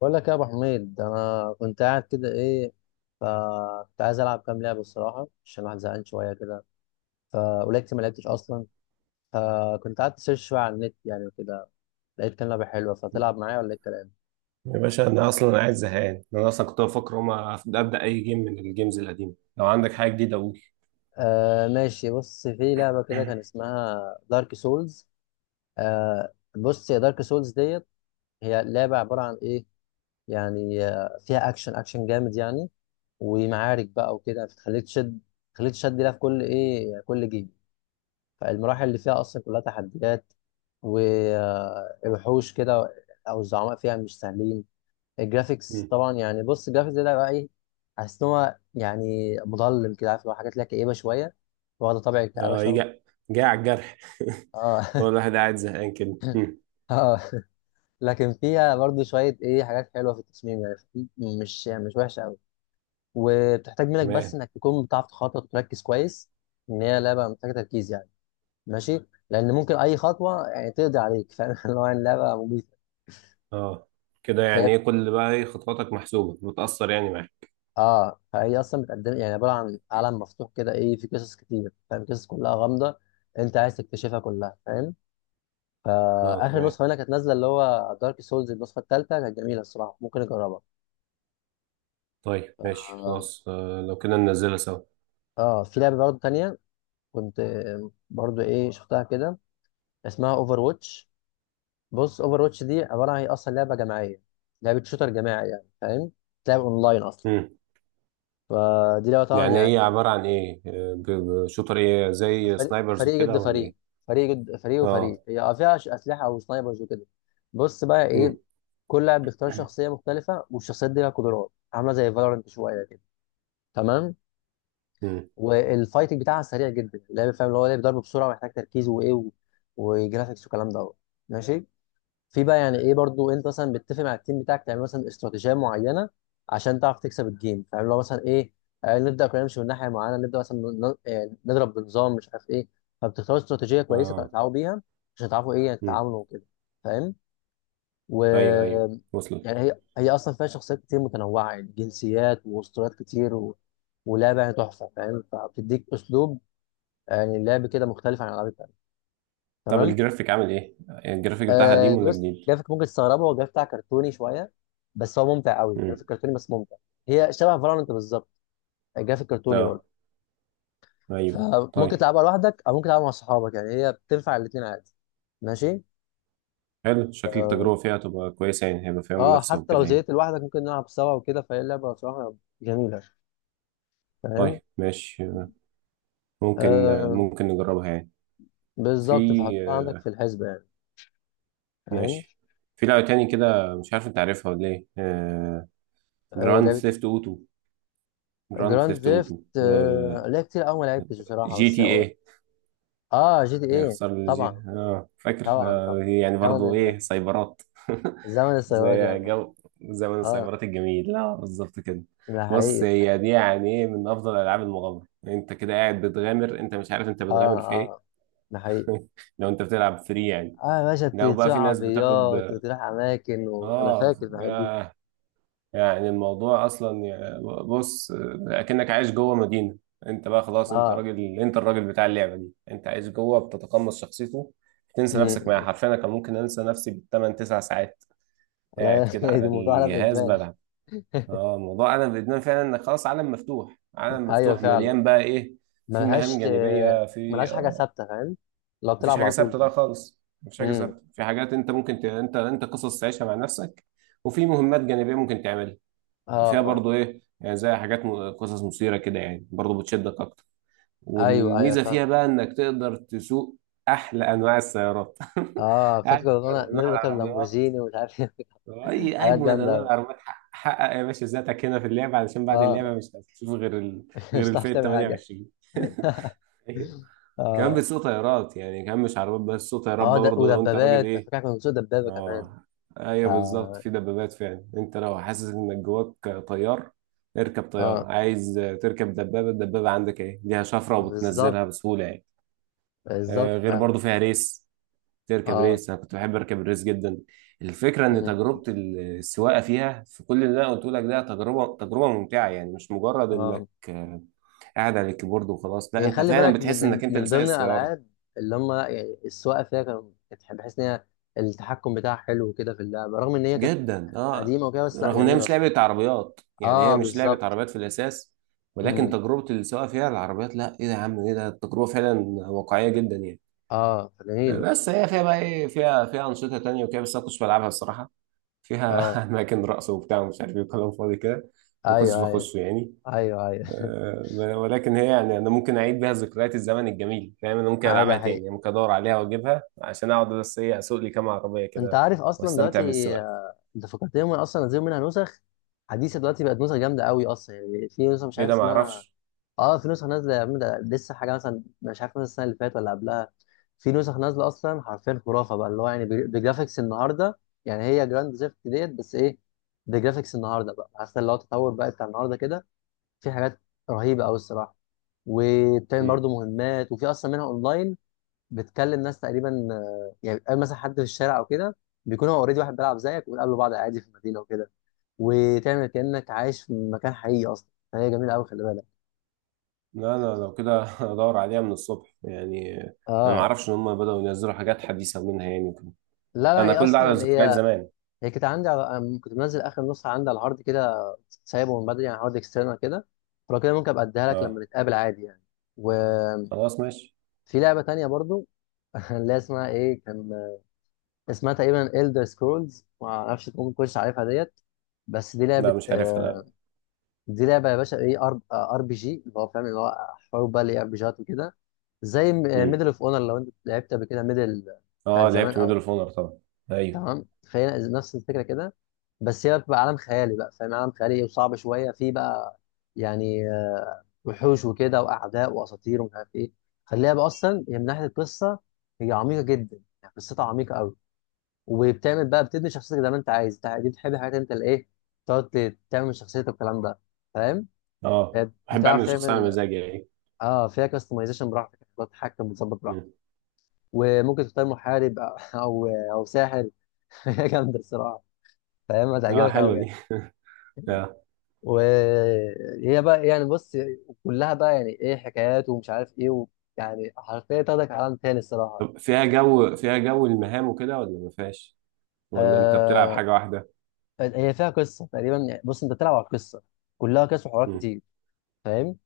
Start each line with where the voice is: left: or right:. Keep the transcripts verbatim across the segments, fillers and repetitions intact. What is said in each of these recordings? left: بقول لك يا ابو حميد انا كنت قاعد كده ايه. فكنت عايز العب كام لعبه الصراحه عشان الواحد زهقان شويه كده. فقلت ما لعبتش اصلا. فكنت قاعد سيرش شويه على النت يعني وكده. لقيت كام لعبه حلوه. فتلعب معايا ولا ايه الكلام؟
right: يا باشا انا اصلا قاعد زهقان انا اصلا كنت بفكر هما ابدا اي جيم من الجيمز القديمه. لو عندك حاجه جديده قول.
left: آه ماشي، بص في لعبه كده كان اسمها دارك سولز. آه بص يا دارك سولز ديت. هي لعبه عباره عن ايه؟ يعني آه، فيها اكشن اكشن جامد يعني. ومعارك بقى وكده فتخليك تشد. تخليك تشد لها في كل ايه كل جيم. فالمراحل اللي فيها اصلا كلها تحديات. ووحوش كده او الزعماء فيها مش سهلين. الجرافيكس
right: مم.
left: طبعا يعني بص الجرافيكس ده بقى ايه؟ حاسس ان هو يعني مظلم كده عارف اللي هو حاجات ليها كئيبه شويه. واخده طابع الكآبه
right: اه
left: شويه.
right: يجي، جاي على الجرح.
left: اه
right: هو الواحد قاعد زهقان كده. مم.
left: اه. لكن فيها برضو شويه ايه حاجات حلوه في التصميم يعني في- مش مش وحشه قوي. وبتحتاج منك بس
right: تمام.
left: انك تكون بتعرف تخطط وتركز كويس. ان هي لعبه محتاجه تركيز يعني. ماشي لان ممكن اي خطوه يعني تقضي عليك فاهم اللي هو يعني لعبه.
right: اه كده
left: فهي
right: يعني ايه، كل بقى ايه خطواتك محسوبه بتاثر يعني معاك.
left: اه فهي اصلا بتقدم يعني عباره عن عالم مفتوح كده ايه. في قصص كتير فاهم، قصص كلها غامضه. انت عايز تكتشفها كلها فاهم.
right: اه
left: فاخر
right: تمام،
left: نسخه منها كانت نازله اللي هو دارك سولز النسخه الثالثه كانت جميله الصراحه. ممكن اجربها.
right: طيب ماشي
left: اه
right: خلاص. آه لو كده ننزلها سوا.
left: آه، في لعبه برضه تانية. كنت آه، برضه ايه شفتها كده. اسمها اوفر واتش. بص اوفر واتش دي عباره عن هي اصلا لعبه جماعيه. لعبه شوتر جماعي يعني فاهم. تلعب اونلاين اصلا.
right: مم.
left: فدي لعبه طبعا
right: يعني ايه،
left: يعني
right: عباره عن ايه؟ آه، ب- ب- شوتر ايه، زي
left: فريق
right: سنايبرز
left: فريق ضد
right: وكده ولا
left: فريق.
right: ايه؟
left: فريق ضد فريق
right: اه.
left: وفريق هي يعني فيها ش- اسلحه او سنايبرز وكده. بص بقى ايه.
right: مم.
left: كل لاعب بيختار شخصيه مختلفه والشخصيات دي لها قدرات عامله زي فالورنت شويه كده. تمام.
right: مم.
left: والفايتنج بتاعها سريع جدا اللعب فاهم اللي هو لعب ضرب بسرعه ومحتاج تركيز وايه و... وجرافيكس والكلام دوت. ماشي. في بقى يعني ايه برضو انت مثلا بتتفق مع التيم بتاعك تعمل مثلا استراتيجيه معينه عشان تعرف تكسب الجيم فاهم. لو مثلا ايه آه، نبدا كلنا نمشي من ناحيه معينه، نبدا مثلا ن- آه، نضرب بنظام مش عارف ايه. فبتختاروا استراتيجيه كويسه
right: اه.
left: تتعاونوا بيها عشان تعرفوا ايه يعني
right: مم.
left: تتعاملوا وكده. فاهم. و...
right: ايوه ايوه،
left: يعني
right: وصلت.
left: هي هي اصلا فيها شخصيات كتير متنوعه يعني جنسيات واسطوريات كتير و... ولعبه يعني تحفه فاهم. فبتديك اسلوب آه، يعني لعب كده مختلف عن الالعاب التانيه.
right: طب
left: تمام.
right: الجرافيك عامل ايه؟ الجرافيك بتاعها
left: أه
right: قديم ولا
left: بص
right: جديد؟
left: جرافيك ممكن تستغربه. هو الجرافيك بتاع كرتوني شويه بس هو ممتع قوي.
right: امم.
left: جرافيك كرتوني بس ممتع. هي شبه فالورانت بالظبط. جرافيك كرتوني
right: اه
left: برضه.
right: ايوه
left: فممكن
right: طيب.
left: تلعبها لوحدك او ممكن تلعبها مع صحابك يعني هي بتنفع الاثنين عادي. ماشي.
right: حلو، شكل
left: اه
right: التجربة فيها تبقى كويسة، يعني هيبقى فيها
left: آه،
right: منافسة
left: حتى
right: وكده
left: لو
right: يعني.
left: زهقت لوحدك ممكن نلعب سوا وكده. فهي لعبه بصراحه جميله. فاهم.
right: طيب ماشي، ممكن،
left: آه
right: ممكن نجربها يعني. في
left: بالظبط. فحطها عندك في الحسبه يعني. فاهم.
right: ماشي. في لعبة تاني كده، مش عارف انت عارفها ولا ايه؟
left: آه
right: جراند
left: لعبه
right: ثيفت
left: ايه؟
right: اوتو. جراند
left: جراند
right: ثيفت اوتو
left: ثيفت آه لعبة كتير قوي ما لعبتش بصراحه
right: جي
left: بس.
right: تي إيه.
left: اه جي تي ايه.
right: يخسر الجي،
left: طبعا.
right: اه فاكر.
left: طبعا طبعا.
right: آه هي يعني برضو ايه،
left: طبعا.
right: سايبرات.
left: زمن السيارات يا
right: زي
left: مان.
right: جو، زمن
left: اه
right: السايبرات الجميل، لا بالظبط كده.
left: ده
right: بص،
left: حقيقي اه.
right: هي دي يعني ايه من افضل العاب المغامره. انت كده قاعد بتغامر، انت مش عارف انت بتغامر في ايه.
left: اه ده حقيقي.
right: لو انت بتلعب فري يعني.
left: اه يا باشا ت-
right: لو بقى
left: تسوق
right: في ناس بتاخد،
left: عربيات وتروح اماكن، وانا
right: اه،
left: فاكر الحاجات دي.
right: آه، يعني الموضوع اصلا يا- بص، اكنك عايش جوه مدينه. انت بقى خلاص، انت
left: اه.
right: راجل، انت الراجل بتاع اللعبه دي، انت عايش جوه بتتقمص شخصيته. تنسى نفسك معاه
left: امم.
right: حرفيا، انا كان ممكن انسى نفسي بالثمان تسع ساعات قاعد
left: لا
right: كده
left: ده
right: على
left: الموضوع ده
right: الجهاز
left: ادمان.
right: بلعب. اه الموضوع انا بادمان فعلا، انك خلاص عالم مفتوح، عالم
left: ايوه
right: مفتوح
left: فعلا.
right: مليان بقى ايه، في مهام
left: ملهاش آه،
right: جانبيه، في
left: ملهاش حاجه
right: آه
left: ثابته فاهم. لو
right: مفيش
left: بتلعب
right: حاجه
left: على
right: ثابته
left: طول
right: ده
left: ده.
right: خالص. مفيش حاجه
left: امم.
right: ثابته، في حاجات انت ممكن ت... انت انت قصص تعيشها مع نفسك. وفي مهمات جانبيه ممكن تعملها.
left: اه
right: فيها
left: اه.
right: برضو ايه يعني، زي حاجات م- قصص مثيرة كده يعني، برضو بتشدك اكتر.
left: ايوه ايوه
right: والميزة فيها
left: فاهم.
right: بقى انك تقدر تسوق احلى انواع السيارات.
left: اه
right: اجمد
left: فاكر كنا انا
right: انواع
left: نركب
right: العربيات،
left: لامبورجيني ومش عارف إيه.
right: اي
left: حاجات
right: اجمد
left: جامده
right: انواع
left: قوي.
right: العربيات، حقق. حقق يا باشا ذاتك هنا في اللعبة، علشان بعد
left: اه
right: اللعبة مش هتشوف غير ال... غير
left: مش هتعرف
right: الفئة
left: تعمل حاجه.
right: ثمانية وعشرين. ايوه. كمان
left: اه.
right: بتسوق طيارات يعني، كمان مش عربيات بس، بتسوق طيارات
left: اه ده
right: برضه لو انت راجل
left: ودبابات على
right: ايه.
left: فكره كنا بنسوق دبابه كمان.
right: اه
left: ف-
right: ايوه بالظبط، في دبابات فعلا. انت لو حاسس انك جواك طيار اركب طيارة،
left: اه
right: عايز تركب دبابة، الدبابة عندك ايه ليها شفرة
left: بالظبط.
right: وبتنزلها بسهولة يعني. آه،
left: بالظبط
right: غير
left: فعلا.
right: برضو فيها ريس، تركب
left: اه
right: ريس، انا كنت بحب اركب الريس جدا. الفكرة ان
left: م- م-
right: تجربة السواقة فيها، في كل اللي انا قلته لك ده، تجربة تجربة ممتعة يعني، مش مجرد
left: اه.
right: انك آه، قاعد على الكيبورد وخلاص. لا
left: يعني
right: انت
left: خلي
right: فعلا
left: بالك من
right: بتحس
left: من
right: انك انت اللي
left: من
right: سايق
left: ضمن
right: السيارة.
left: الالعاب اللي هم يعني السواقه فيها كانوا كانت بحيث ان هي التحكم بتاعها حلو كده في اللعبه. رغم ان هي كانت
right: جدا اه.
left: قديمه وكده بس لا
right: رغم ان هي
left: جميله
right: مش
left: صراحه.
right: لعبه عربيات يعني، هي
left: اه
right: مش لعبه
left: بالظبط.
right: عربيات في الاساس، ولكن
left: امم.
right: تجربه السواقه فيها العربيات، لا ايه ده يا عم، ايه ده، التجربه فعلا واقعيه جدا يعني.
left: اه
right: آه،
left: جميله.
right: بس هي فيها بقى ايه، فيها فيها انشطه تانية وكده، بس انا ما كنتش بلعبها الصراحه.
left: اه
right: فيها اماكن رقص وبتاع ومش عارف ايه وكلام فاضي كده، ما كنتش
left: ايوه ايوه.
right: بخشه يعني.
left: ايوه ايوه
right: آه، ولكن هي يعني انا ممكن اعيد بيها ذكريات الزمن الجميل، فاهم، انا ممكن
left: ايوه ده
right: العبها تاني
left: حقيقي.
right: يعني، ممكن ادور عليها واجيبها عشان اقعد بس ايه، اسوق لي كام عربيه
left: انت
right: كده
left: عارف اصلا
right: واستمتع
left: دلوقتي
right: بالسواقه.
left: آه، انت فكرتني هم اصلا نزلوا منها نسخ حديثه دلوقتي. بقت نسخ جامده قوي اصلا يعني. في نسخه مش
right: ايه
left: عارف
right: ده، ما
left: اسمها.
right: اعرفش.
left: اه في نسخ نازله يا عم. ده لسه حاجه مثلا مش عارف مثلا السنه اللي فاتت ولا قبلها في نسخ نازله اصلا. حرفيا خرافه بقى اللي هو يعني بجر- بجرافيكس النهارده. يعني هي جراند ثيفت ديت بس ايه بجرافيكس النهارده. بقى عارف اللي هو التطور بقى بتاع النهارده كده. في حاجات رهيبه قوي الصراحه. وبتعمل برضه مهمات. وفي اصلا منها اونلاين. بتكلم ناس تقريبا آه، يعني بتقابل مثلا حد في الشارع او كده، بيكون هو اوريدي واحد بيلعب زيك، وبتقابلوا بعض عادي في المدينه وكده وتعمل كانك عايش في مكان حقيقي اصلا. فهي جميله قوي خلي بالك.
right: لا انا لو كده ادور عليها من الصبح يعني. انا ما
left: اه.
right: اعرفش ان هم بدأوا ينزلوا حاجات حديثة منها يعني وكده.
left: لا لا.
right: انا
left: هي
right: كل ده
left: اصلا
right: على
left: يعني
right: ذكريات
left: هي
right: زمان.
left: هي كانت عندي على... كنت منزل اخر نسخه عندي على الهارد كده، سايبه من بدري يعني هارد اكسترنال كده. فلو كده ممكن ابقى اديها لك
right: اه
left: لما نتقابل عادي يعني. وفي
right: خلاص ماشي.
left: لعبه تانية برضو اللي هي اسمها ايه كان؟ اسمها تقريبا Elder Scrolls ما اعرفش ممكن تكونش عارفها ديت. بس دي لعبه
right: لا مش عارفها لا.
left: آه، دي لعبه يا باشا ايه ار ار بي جي اللي هو فاهم، اللي هو حروب بقى اللي ار بي جيات وكده. زي ميدل
right: امم.
left: اوف اونر لو انت لعبت قبل كده ميدل بتاعت
right: اه
left: زمان
right: لعبت ميدل
left: او.
right: اوف اونر طبعا. ايوه.
left: تمام. فهي نفس الفكره كده. بس هي بتبقى عالم خيالي بقى فاهم، عالم خيالي وصعب شويه فيه بقى. يعني آه، وحوش وكده واعداء واساطير ومش عارف ايه. خليها بقى. اصلا هي من ناحيه القصه هي عميقه جدا يعني. قصتها عميقه قوي. وبتعمل بقى بتبني شخصيتك زي ما انت عايز انت. دي بتحب حاجات انت الايه تقعد ت- تعمل من شخصيتك والكلام ده. فاهم.
right: اه
left: هي
right: بحب اعمل
left: بتعرف
right: الشخصية على
left: تعمل.
right: مزاجي يعني.
left: اه فيها كاستمايزيشن براحتك بتقعد تتحكم وتظبط براحتك.
right: مم.
left: وممكن تختار محارب او او أو ساحر هي جامده الصراحه. فاهم
right: اه
left: هتعجبك
right: حلوة
left: قوي يعني.
right: دي. آه.
left: وهي بقى يعني بص كلها بقى يعني ايه حكايات ومش عارف ايه و... يعني حرفيا تاخدك عالم تاني الصراحه.
right: طب فيها جو، فيها جو المهام وكده ولا ما فيهاش؟ ولا انت بتلعب
left: آه...
right: حاجة واحدة؟
left: هي فيها قصه تقريبا يعني. بص انت بتلعب على القصه كلها. قصص وحوارات
right: امم.
left: كتير فاهم.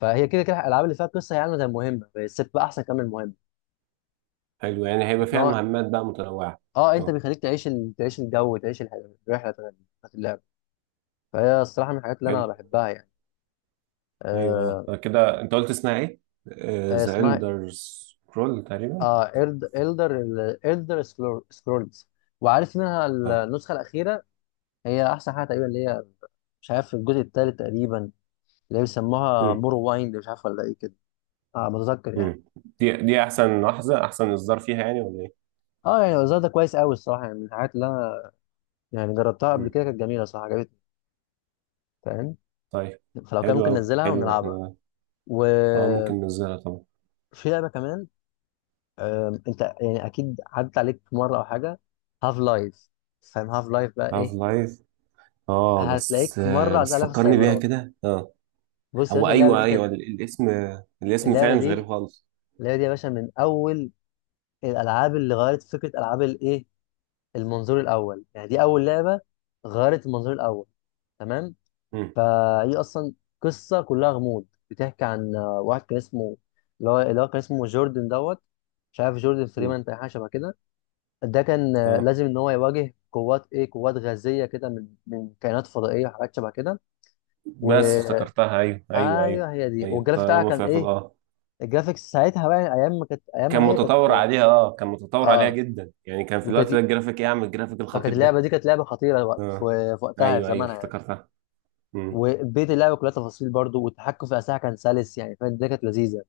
left: فهي كده كده الالعاب اللي فيها قصه هي عامله زي المهمه بس بتبقى احسن كمان من المهمه.
right: حلو يعني
left: ان
right: هيبقى فيها
left: هو
right: مهمات بقى متنوعة.
left: اه انت
right: اه.
left: بيخليك تعيش ال... تعيش الجو تعيش الح- الرحله بتاعت اللعب. فهي الصراحه من الحاجات اللي
right: حلو.
left: انا بحبها يعني.
right: ايوه
left: آه...
right: آه، كده انت قلت اسمها ايه؟
left: آه،
right: ذا
left: اسمها
right: إلدر سكرول تقريبا.
left: اه إلد- إلدر ال- إلدر سكرول- سكرولز. وعارف منها
right: اه.
left: النسخة الأخيرة. هي أحسن حاجة تقريبا اللي هي. مش عارف في الجزء الثالث تقريبا اللي هي بيسموها
right: مم.
left: مور وايند مش عارف ولا إيه كده. اه بتذكر يعني.
right: مم. دي دي احسن لحظة احسن اصدار فيها يعني ولا ايه؟
left: اه يعني الوزارة ده كويس قوي الصراحة يعني من الحاجات اللي أنا يعني جربتها قبل
right: مم.
left: كده كانت جميلة صراحة عجبتني. فاهم.
right: طيب.
left: فلو كان
right: حلو
left: ممكن
right: قوي،
left: ننزلها
right: حلو.
left: ونلعبها.
right: احنا اه ممكن
left: وفي
right: ننزلها طبعا.
left: لعبة كمان. آم، أنت يعني أكيد عدت عليك مرة أو حاجة. هاف لايف. فاهم هاف لايف بقى
right: هاف
left: إيه.
right: لايف. اه بس
left: هتلاقيك
right: آه
left: مرة عدت
right: بس
left: عليها في
right: فكرني بيها
left: السايبرات.
right: كده، اه.
left: بص يا
right: هو
left: باشا اللعبة
right: ايوه
left: دي كانت.
right: ايوه، ال- الاسم، الاسم
left: اللعبه
right: فعلا مش غريب
left: دي
right: خالص.
left: اللعبه دي يا باشا من اول الالعاب اللي غيرت فكره العاب الايه المنظور الاول. يعني دي اول لعبه غيرت المنظور الاول. تمام.
right: مم.
left: فهي اصلا قصه كلها غموض بتحكي عن آه، واحد كان اسمه اللي هو اللي هو كان اسمه جوردن دوت مش عارف جوردن
right: مم.
left: فريمان تقريبا حاجه شبه كده. ده كان آه،
right: اه
left: لازم ان هو يواجه قوات ايه قوات غازيه كده من من كائنات فضائيه وحاجات شبه كده. و
right: بس افتكرتها، ايوه ايوه ايوه.
left: ايوه هي دي.
right: ايوه
left: والجرافيك بتاعها
right: طالما
left: كان
right: فيها في
left: ايه
right: اه.
left: الجرافيكس ساعتها بقى. ايام ما كانت
right: كان
left: ايامها هي
right: متطور
left: كانت.
right: عليها، اه كان متطور عليها
left: اه
right: جدا يعني، كان في الوقت ده
left: وكانت.
right: الجرافيك ايه، عم الجرافيك
left: فكانت
right: الخطير ده.
left: اللعبه دي كانت لعبه خطيره وق-
right: اه
left: في في وقتها في
right: ايوه ايوه
left: زمانها يعني.
right: افتكرتها. امم.
left: وبيت اللعبه كلها تفاصيل برضو. والتحكم في الاسلحه كان سلس يعني فاهم. دي كانت لذيذه.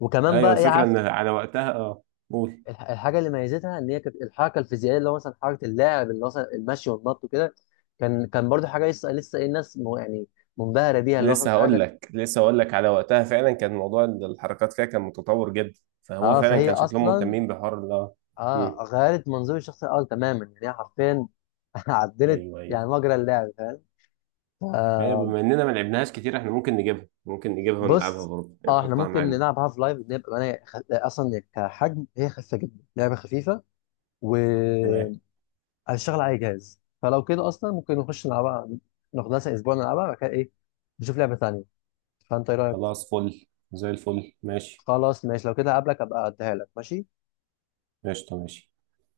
left: وكمان
right: ايوه
left: بقى ايه
right: الفكره
left: عارف
right: ان على وقتها، اه قول.
left: الح- الحاجه اللي ميزتها ان هي كانت الحركه الفيزيائيه اللي هو مثلا حركه اللاعب اللي هو مثلا المشي والنط وكده. كان كان برضو حاجه لسه لسه ايه الناس م- يعني منبهره بيها اللي هو فاهم
right: لسه
left: حاجه
right: هقول
left: كانت-
right: لك لسه هقول لك على وقتها فعلا كان موضوع الحركات فيها كان متطور جدا، فهو
left: اه
right: فعلا
left: فهي
right: كان شكلهم
left: اصلا
right: مهتمين بحوار ال اه. امم.
left: اه غيرت منظور الشخص الاول تماما يعني. هي حرفيا عدلت
right: ايوه ايوه
left: يعني مجرى اللعب.
right: ايوه،
left: فاهم.
right: بما اننا ما لعبناها كتير احنا ممكن نجيبها، ممكن نجيبها ونلعبها
left: بص
right: برضه يعني،
left: اه احنا
right: نحطها
left: ممكن
right: معانا.
left: نلعب هاف لايف نبقى انا خ... اصلا كحجم هي خفيفه جدا لعبه خفيفه
right: تمام.
left: وهتشتغل على اي جهاز. فلو كده اصلا ممكن نخش نلعبها. ناخدها مثلا اسبوع نلعبها بعد كده ايه. نشوف لعبه ثانيه. فانت ايه رايك؟
right: خلاص فل، زي الفل ماشي.
left: خلاص ماشي لو كده هقابلك ابقى اديها لك ماشي.
right: قشطه ماشي.